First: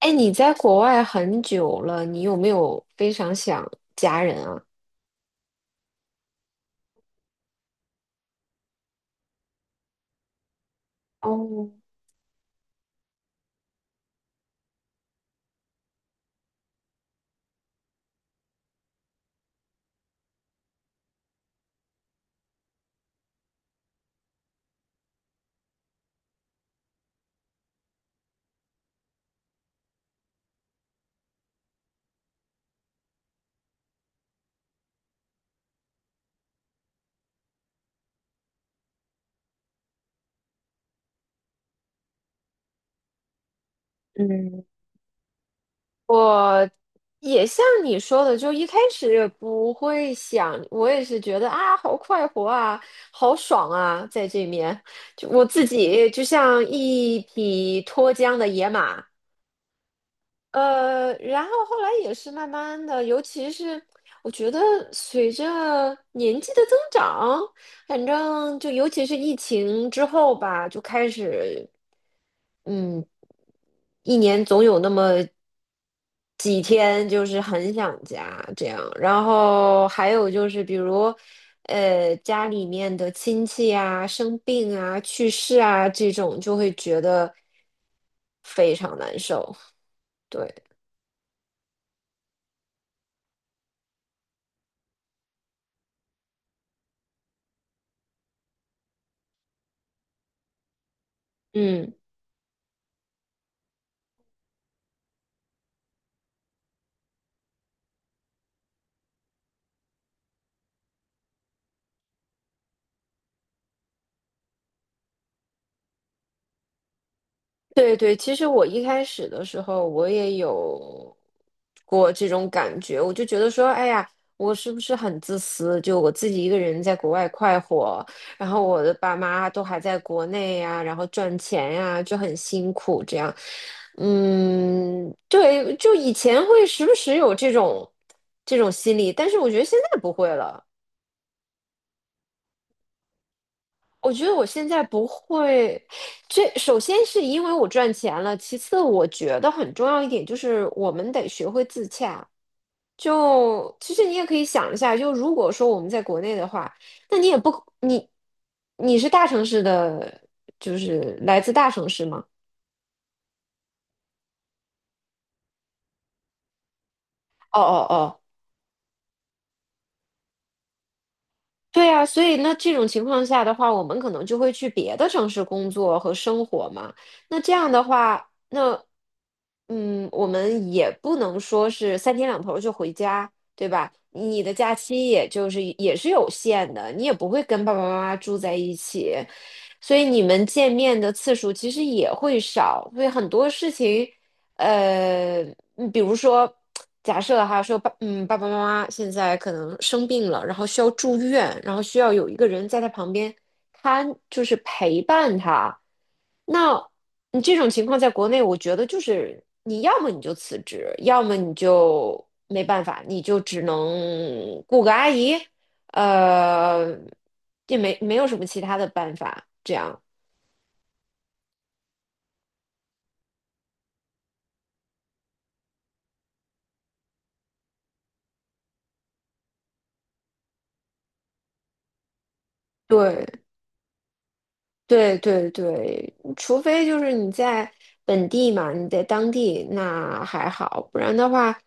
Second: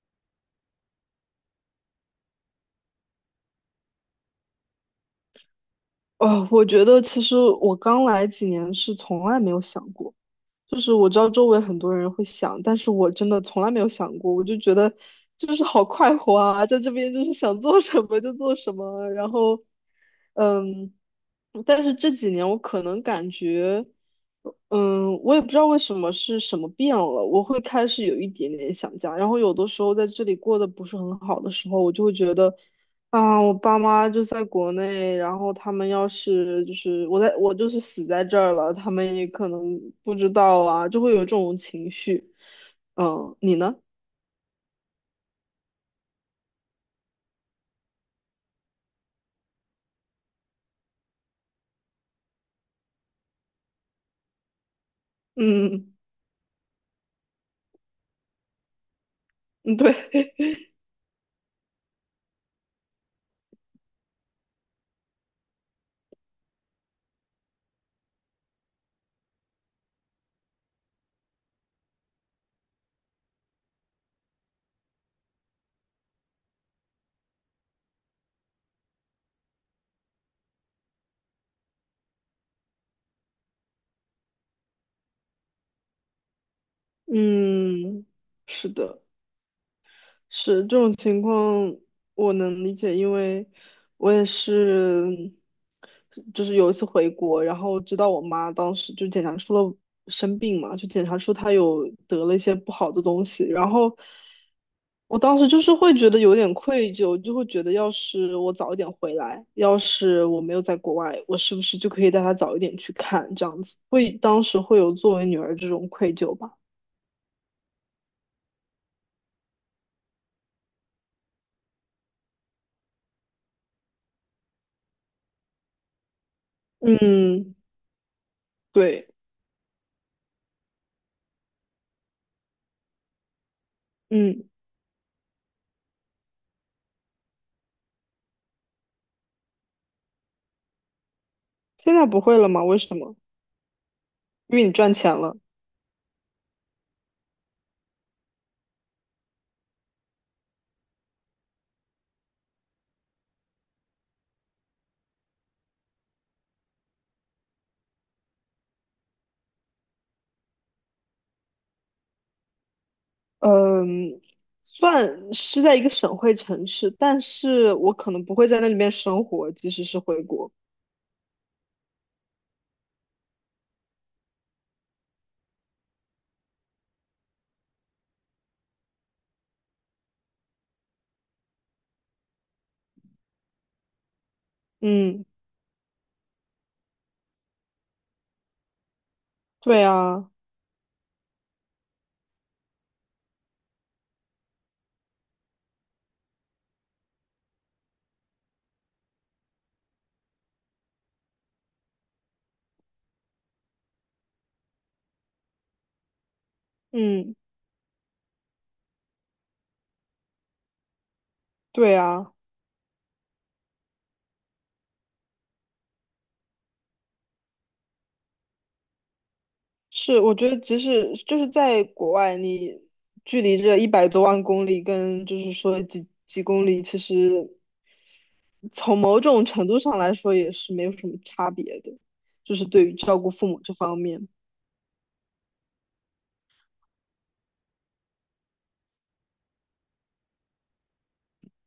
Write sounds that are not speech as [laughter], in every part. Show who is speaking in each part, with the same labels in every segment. Speaker 1: 哎，你在国外很久了，你有没有非常想家人啊？
Speaker 2: 哦，我觉得其实我刚来几年是从来没有想过，就是我知道周围
Speaker 1: 哦，
Speaker 2: 很多人会想，但是我真的从来没有想过，我就觉得就是好快活啊，在这边就是想做什么就做什么，然后，嗯，但是这几年我可能感觉，我也不知道为什么是什么变了，我会开始有一点点想家，然后有的时候在这里过得不是很好的时候，我就会觉得。啊，我爸妈就在国内，然后他们要是就是我就是死在这儿了，他们也可能不知道啊，就会有这种情绪。嗯，你呢？
Speaker 1: 嗯，也像你说的，就一开始也不会想，我也是觉得啊，好快活啊，好爽啊，在这面，就我自
Speaker 2: 嗯
Speaker 1: 己就像一匹脱缰的野马，
Speaker 2: 嗯，对，
Speaker 1: 然后后来也是慢慢的，尤其是我觉得随着年纪的增长，反正就尤其是疫情之后吧，就开始。嗯，一年总有那么几天就是很想家这样，然后还有就是比如，家里面的亲戚啊、生病啊、去世啊这种，就会觉
Speaker 2: [laughs]
Speaker 1: 得
Speaker 2: 嗯，是
Speaker 1: 非常
Speaker 2: 的。
Speaker 1: 难受。对，
Speaker 2: 是这种情况，我能理解，因为我也是，就是有一次回国，然后知道我妈当时就检查出了生病嘛，就检查出她有
Speaker 1: 嗯。
Speaker 2: 得了一些不好的东西，然后我当时就是会觉得有点愧疚，就会觉得要是我早一点回来，要是我没有在国外，我是不是就可以带她早一点去看，这样子，当时会有作为女儿这种愧疚吧。
Speaker 1: 对对，其实我一开始的时候，我也有过这种感觉，我就觉得说，哎呀，我是不是很自私？就我自己一个人在国外
Speaker 2: 嗯，
Speaker 1: 快活，然后我的
Speaker 2: 对，
Speaker 1: 爸妈都还在国内呀，然后赚钱呀，就很辛苦这样。
Speaker 2: 嗯。
Speaker 1: 嗯，对，就以前会时不时有这种心理，但是我觉得现在不会了。
Speaker 2: 现在不会了吗？为什么？
Speaker 1: 我觉得我
Speaker 2: 因为
Speaker 1: 现
Speaker 2: 你
Speaker 1: 在
Speaker 2: 赚
Speaker 1: 不
Speaker 2: 钱了。
Speaker 1: 会，这首先是因为我赚钱了，其次我觉得很重要一点就是我们得学会自洽。就其实你也可以想一下，就如果说我们在国内的话，那你也不你你是大城市的，就是来自大城市吗？
Speaker 2: 嗯，算是在一个省会城市，但
Speaker 1: 哦
Speaker 2: 是
Speaker 1: 哦
Speaker 2: 我可
Speaker 1: 哦。
Speaker 2: 能不会在那里面生活，即使是回国。
Speaker 1: 对啊，所以那这种情况下的话，我们可能就会去别的城市工作和生活嘛。那这样的话，那嗯，我们也不能说是三天两头儿就回家，对吧？你的假期
Speaker 2: 嗯，
Speaker 1: 也就是也是有限的，你也不会跟爸爸妈妈住在一起，
Speaker 2: 对
Speaker 1: 所以你
Speaker 2: 啊，
Speaker 1: 们见面的次数其实也会少，所以很多事情。呃，比如说，假设哈，说爸，嗯，爸爸妈妈现在可能生病了，然后需要住院，然后需要有一个人在他旁边看，就是陪伴他。那
Speaker 2: 嗯，
Speaker 1: 你这种情况在国内，我觉得就是你要么你就辞职，要么你
Speaker 2: 对
Speaker 1: 就
Speaker 2: 啊，
Speaker 1: 没办法，你就只能雇个阿姨，呃，也没有什么其他的办法，这样。
Speaker 2: 是，我觉得即使就是在国外，你距离这一百多万公里跟就是说几几公里，其实从某种程度上来说也是没有什么差别的，就是对于照顾
Speaker 1: 对
Speaker 2: 父母这方面。
Speaker 1: 对对对，除非就是你在本地嘛，你在当地那还好，不然的话，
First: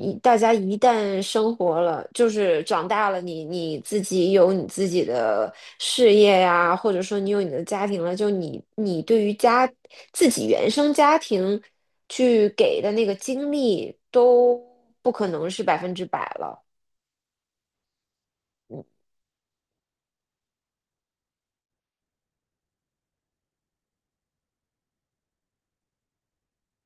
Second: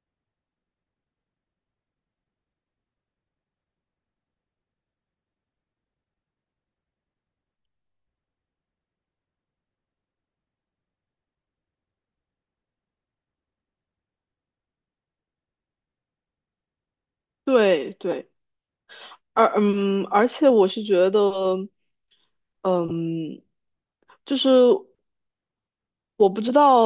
Speaker 1: 一大家一旦生活了，就是长大了你，你自己有你自己的事业呀，或者说你有你的家庭了，就你对于家自己原生家庭去给的那个精力都不可能是百分之百了。
Speaker 2: 对对。
Speaker 1: 嗯
Speaker 2: 而且我是觉得，嗯，就是我不知道，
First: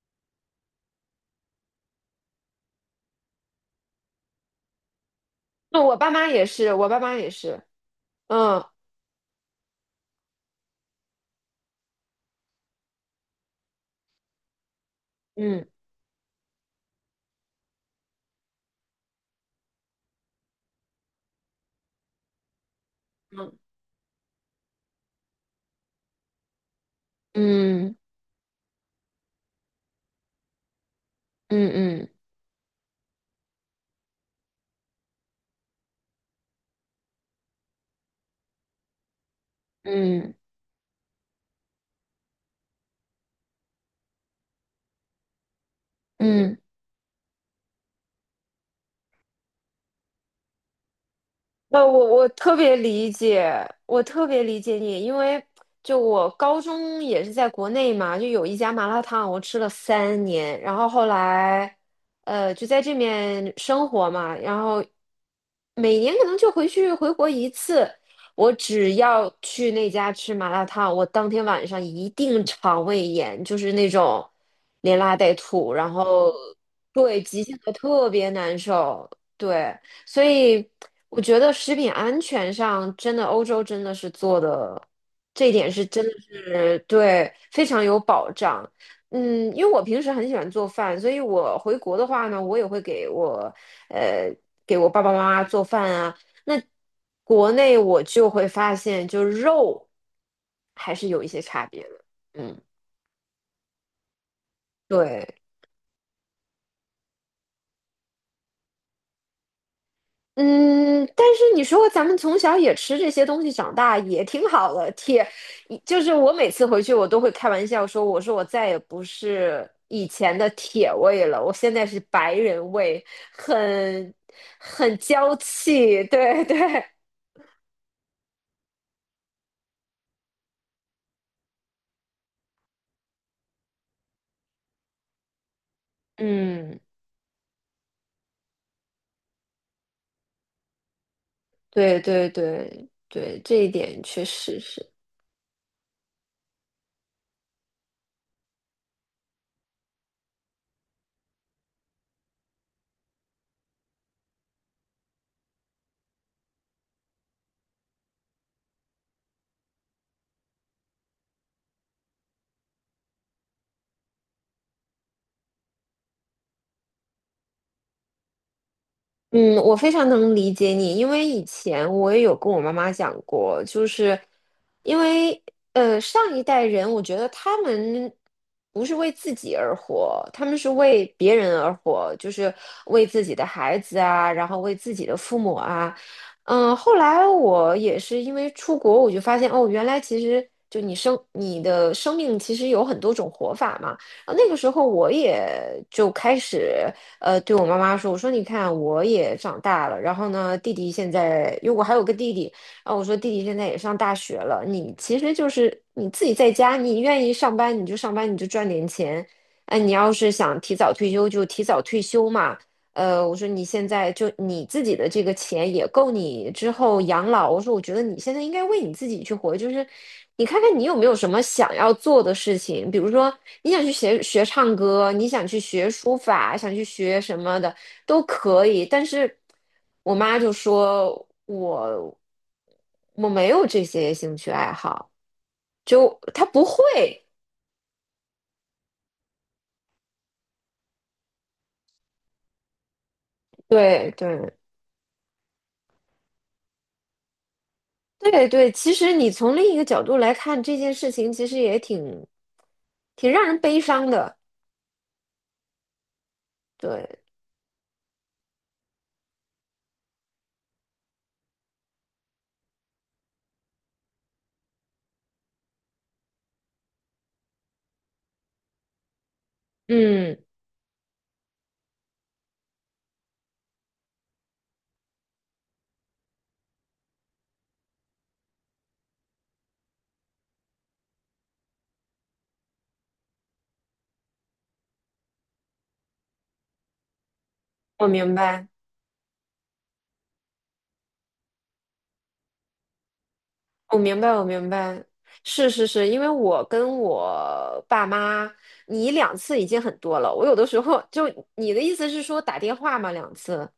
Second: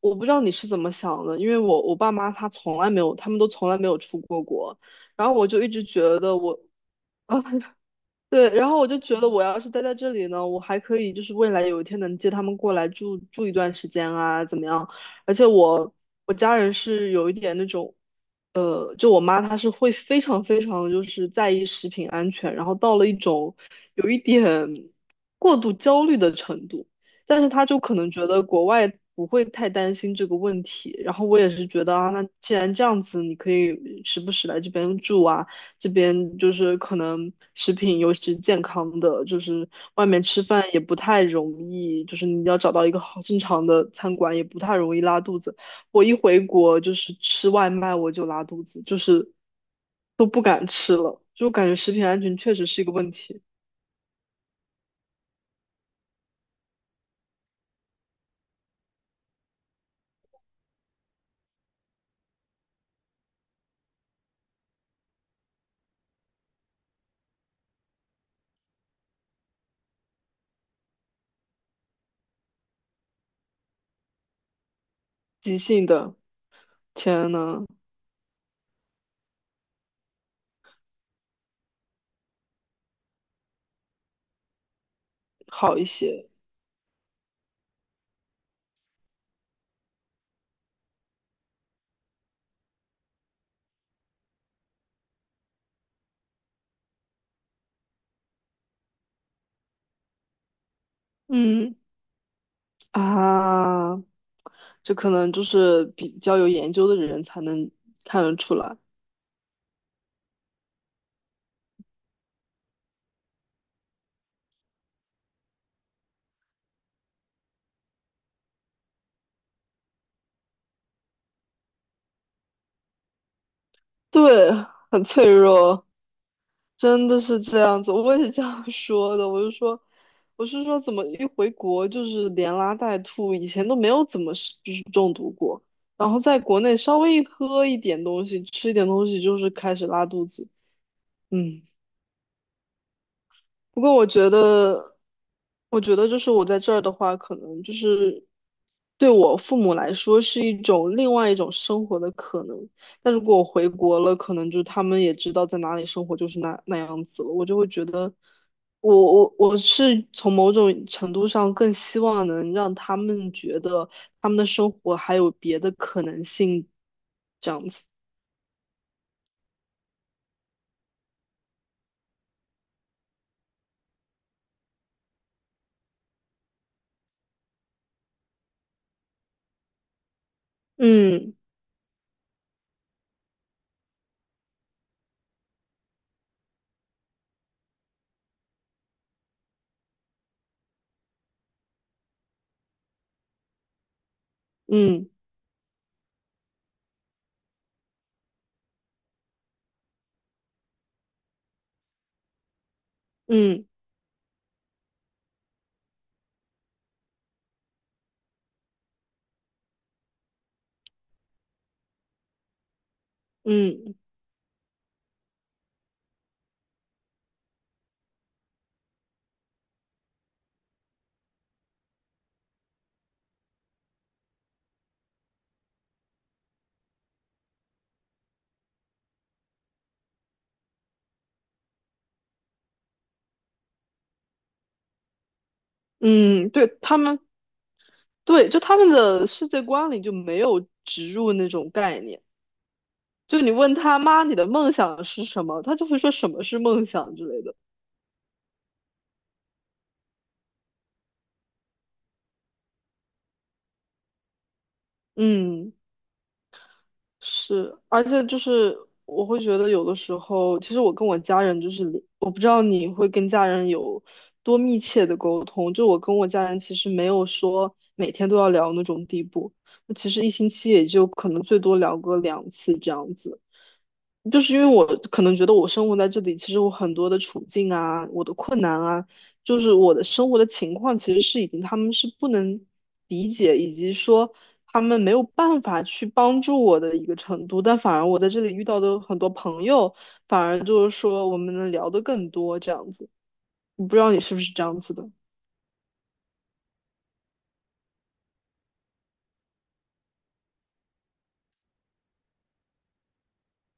Speaker 2: 我不知道你是怎么想的，因为我爸妈他从来没有，他们都从来没有出过国，然后我就一
Speaker 1: 那
Speaker 2: 直
Speaker 1: 我
Speaker 2: 觉
Speaker 1: 爸妈
Speaker 2: 得
Speaker 1: 也
Speaker 2: 我，
Speaker 1: 是，我爸妈也
Speaker 2: [laughs]
Speaker 1: 是，
Speaker 2: 对，
Speaker 1: 嗯
Speaker 2: 然后我就觉得我要是待在这里呢，我还可以就是未来有一天能接他们过来住住一段时间啊，怎么样？而且
Speaker 1: 嗯
Speaker 2: 我家人是有一点那种，就我妈她是会非常非常就是在意食品安全，然后到了一种
Speaker 1: 嗯
Speaker 2: 有一点过度焦虑的程度，但是她就
Speaker 1: 嗯
Speaker 2: 可能觉得国外不会太担心这个问题，然后我也是
Speaker 1: 嗯
Speaker 2: 觉得
Speaker 1: 嗯。
Speaker 2: 啊，
Speaker 1: 嗯
Speaker 2: 那既然这样子，你可以时不时来这边住啊。这边就是可能食品，尤其是健康的，就是外面
Speaker 1: 嗯
Speaker 2: 吃饭也不太容易，就是你要找到一个好正常的餐馆也不太容易拉肚子。我一回
Speaker 1: 嗯，
Speaker 2: 国就是吃外卖我就拉肚子，就是都不敢吃了，就感觉食
Speaker 1: 我
Speaker 2: 品安
Speaker 1: 我
Speaker 2: 全
Speaker 1: 特
Speaker 2: 确实
Speaker 1: 别
Speaker 2: 是一个
Speaker 1: 理
Speaker 2: 问题。
Speaker 1: 解，我特别理解你，因为就我高中也是在国内嘛，就有一家麻辣烫，我吃了三年，然后后来，就在这面生活嘛，然后每年可能就回去回国一次，我只要去那家吃麻辣烫，我当天晚上一定肠胃炎，就是那种连拉带
Speaker 2: 急
Speaker 1: 吐，
Speaker 2: 性
Speaker 1: 然
Speaker 2: 的，
Speaker 1: 后对，
Speaker 2: 天
Speaker 1: 急性
Speaker 2: 呐，
Speaker 1: 的特别难受，对。所以我觉得食品安全上，真的欧洲真的是做的，这一点
Speaker 2: 好一
Speaker 1: 是真的
Speaker 2: 些。
Speaker 1: 是对非常有保障。嗯，因为我平时很喜欢做饭，所以我回国的话呢，我也会给我呃给我爸爸妈妈做饭啊。那国内我就会发现，就肉还是有一些差
Speaker 2: 嗯
Speaker 1: 别的。嗯，
Speaker 2: 啊，这可
Speaker 1: 对。
Speaker 2: 能就是比较有研究的人才能看得出来，
Speaker 1: 嗯，但是你说咱们从小也吃这些东西长大，也挺好的。铁，就是我每次回去，我都会开玩笑说，我说我再也不是以前的铁胃了，我现在是白人胃，很
Speaker 2: 对，
Speaker 1: 很
Speaker 2: 很脆
Speaker 1: 娇
Speaker 2: 弱。
Speaker 1: 气。对对，
Speaker 2: 真的是这样子，我也是这样 [laughs] 说的。我就说，我是说，怎么一回国就是连拉带吐，以前都没有怎么是就是中毒过，然后在国内
Speaker 1: 嗯，
Speaker 2: 稍微一喝一点东西，吃一点东西，就是开始拉肚子。嗯，
Speaker 1: 对对对对，这一
Speaker 2: 不过
Speaker 1: 点
Speaker 2: 我
Speaker 1: 确
Speaker 2: 觉
Speaker 1: 实是。
Speaker 2: 得，我觉得就是我在这儿的话，可能就是对我父母来说是一种另外一种生活的可能。但如果我回国了，可能就他们也知道在哪里生活就是那那样子了，我就会觉得我，我是从某种程度上更希望能让他们觉得他们的生活还有别的可能性，这样子。
Speaker 1: 嗯，我非常能理解你，因为以前我也有跟我妈妈讲过，就是因为上一代人，我觉得他们不是为自己而活，他们是为别
Speaker 2: 嗯
Speaker 1: 人而活，就是为自己的孩子啊，然后为自己的父母啊。嗯，后来我也是因为出国，我就发现哦，原来其实就你生你的生命其实有很多种活法嘛。啊，那个时候
Speaker 2: 嗯
Speaker 1: 我也就开始。对我妈妈说，我说你看我也长大了，然后呢，弟弟现在，因为我还有个弟弟，然后我说弟弟现
Speaker 2: 嗯
Speaker 1: 在也上大学了，你其实就是你自己在家，你愿意上班你就上班，你就赚点钱，哎，你要是想提早退休就提早退休嘛，我说你现
Speaker 2: 嗯
Speaker 1: 在就你自己的这个钱也够你之后养老。我说，我觉得你现在应该为你自己去活，就是你看看你有没有什么想要做的事情，比如说你想去学学唱歌，你想去学书法，想去学什么的都可以。但是我妈就说我没有这些兴趣爱好，就她
Speaker 2: 嗯，
Speaker 1: 不
Speaker 2: 对他们。
Speaker 1: 会。
Speaker 2: 对，就他们的世界观里就没有植入那种概念。就你问他
Speaker 1: 对
Speaker 2: 妈，你的
Speaker 1: 对。
Speaker 2: 梦想是什么？他就会说什么是梦想之类的。
Speaker 1: 对对，其实你从另一个角度来看这件事情，其实也挺让人悲伤的。
Speaker 2: 嗯，
Speaker 1: 对，
Speaker 2: 是，而且就是我会觉得有的时候，其实我跟我家人就是，我不知道你会跟家人有多密切的沟通。就我跟我家人其实没有说每天都要聊那种地步，其实一
Speaker 1: 嗯，
Speaker 2: 星期也就可能最多聊个两次这样子。就是因为我可能觉得我生活在这里，其实我很多的处境啊，我的困难啊，就是我的生活的情况，其实是已经他们是不能理解，以及说他们没有办法去帮助我的一个程度。但反而
Speaker 1: 我
Speaker 2: 我在
Speaker 1: 明
Speaker 2: 这里遇
Speaker 1: 白，
Speaker 2: 到的很多朋友，反而就是说我们能聊得更多这样子。我不
Speaker 1: 我
Speaker 2: 知道你
Speaker 1: 明白，
Speaker 2: 是不
Speaker 1: 我
Speaker 2: 是这
Speaker 1: 明
Speaker 2: 样子
Speaker 1: 白。
Speaker 2: 的，
Speaker 1: 是是是，因为我跟我爸妈，你两次已经很多了。我有的时候就你的意思是说打电话嘛，两次。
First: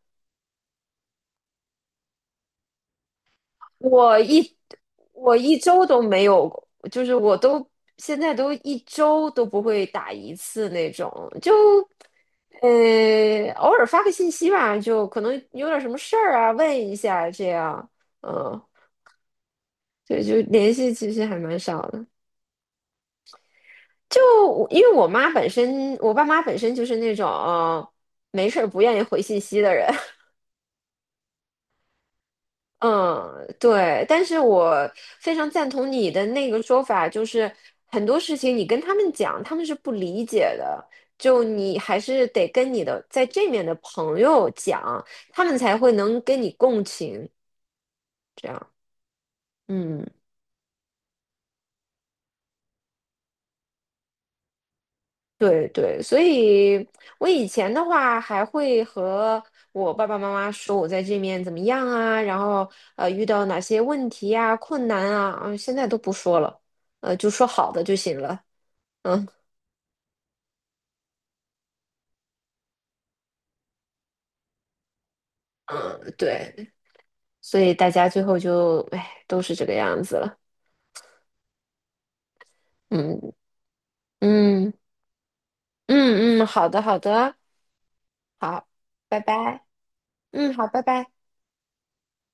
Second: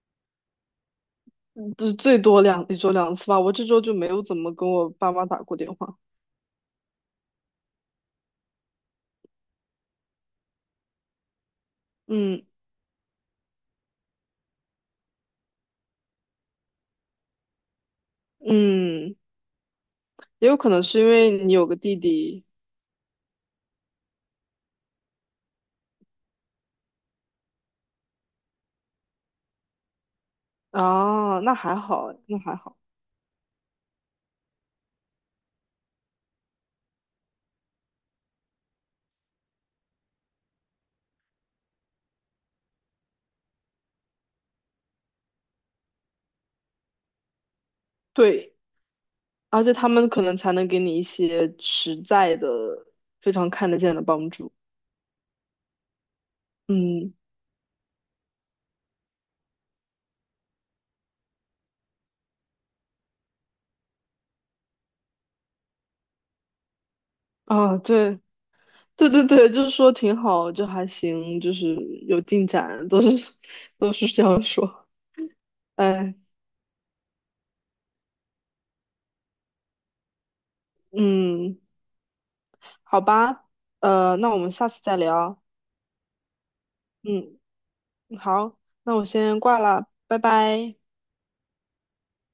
Speaker 2: 嗯就最多两一周两次吧。我这周就没
Speaker 1: 我
Speaker 2: 有怎么
Speaker 1: 一
Speaker 2: 跟我爸妈
Speaker 1: 我
Speaker 2: 打
Speaker 1: 一
Speaker 2: 过电
Speaker 1: 周
Speaker 2: 话。
Speaker 1: 都没有，就是我都现在都一周都不会打一次那种，就
Speaker 2: 嗯
Speaker 1: 偶尔发个信息吧，就可能有点什么事儿啊，问一下这样，嗯，
Speaker 2: 嗯，
Speaker 1: 对，就
Speaker 2: 也有可
Speaker 1: 联
Speaker 2: 能
Speaker 1: 系
Speaker 2: 是因
Speaker 1: 其实
Speaker 2: 为
Speaker 1: 还
Speaker 2: 你
Speaker 1: 蛮
Speaker 2: 有个
Speaker 1: 少
Speaker 2: 弟
Speaker 1: 的。
Speaker 2: 弟。
Speaker 1: 就我因为我妈本身，我爸妈本身就是那种，没事儿不愿意回信息的人，
Speaker 2: 啊，那还好，那还好。
Speaker 1: 嗯，对，但是我非常赞同你的那个说法，就是很多事情你跟他们讲，他们是不理解的，就你还是得跟你的在这面的朋友讲，他们才会能跟你共情，这
Speaker 2: 对，
Speaker 1: 样，
Speaker 2: 而且他
Speaker 1: 嗯，
Speaker 2: 们可能才能给你一些实在的、非常看得见的帮助。
Speaker 1: 对对，所以
Speaker 2: 嗯，
Speaker 1: 我以前的话还会和我爸爸妈妈说我在这面怎么样啊，然后遇到哪些问题呀、困难啊，嗯，现在都不说了，就说好
Speaker 2: 啊，
Speaker 1: 的就行
Speaker 2: 对，
Speaker 1: 了。
Speaker 2: 对对
Speaker 1: 嗯。
Speaker 2: 对，就是说挺好，就还行，就是有进展，都是 [laughs] 都是这样说。
Speaker 1: 嗯，
Speaker 2: 哎，
Speaker 1: 对，所以大家最后就，哎，都是这个样子了。
Speaker 2: 嗯，好
Speaker 1: 嗯
Speaker 2: 吧，那我们下
Speaker 1: 嗯
Speaker 2: 次再聊。
Speaker 1: 嗯嗯，好的好的，
Speaker 2: 嗯，好，
Speaker 1: 好，
Speaker 2: 那我
Speaker 1: 拜
Speaker 2: 先挂
Speaker 1: 拜。
Speaker 2: 了，拜
Speaker 1: 嗯，好，
Speaker 2: 拜。
Speaker 1: 拜拜。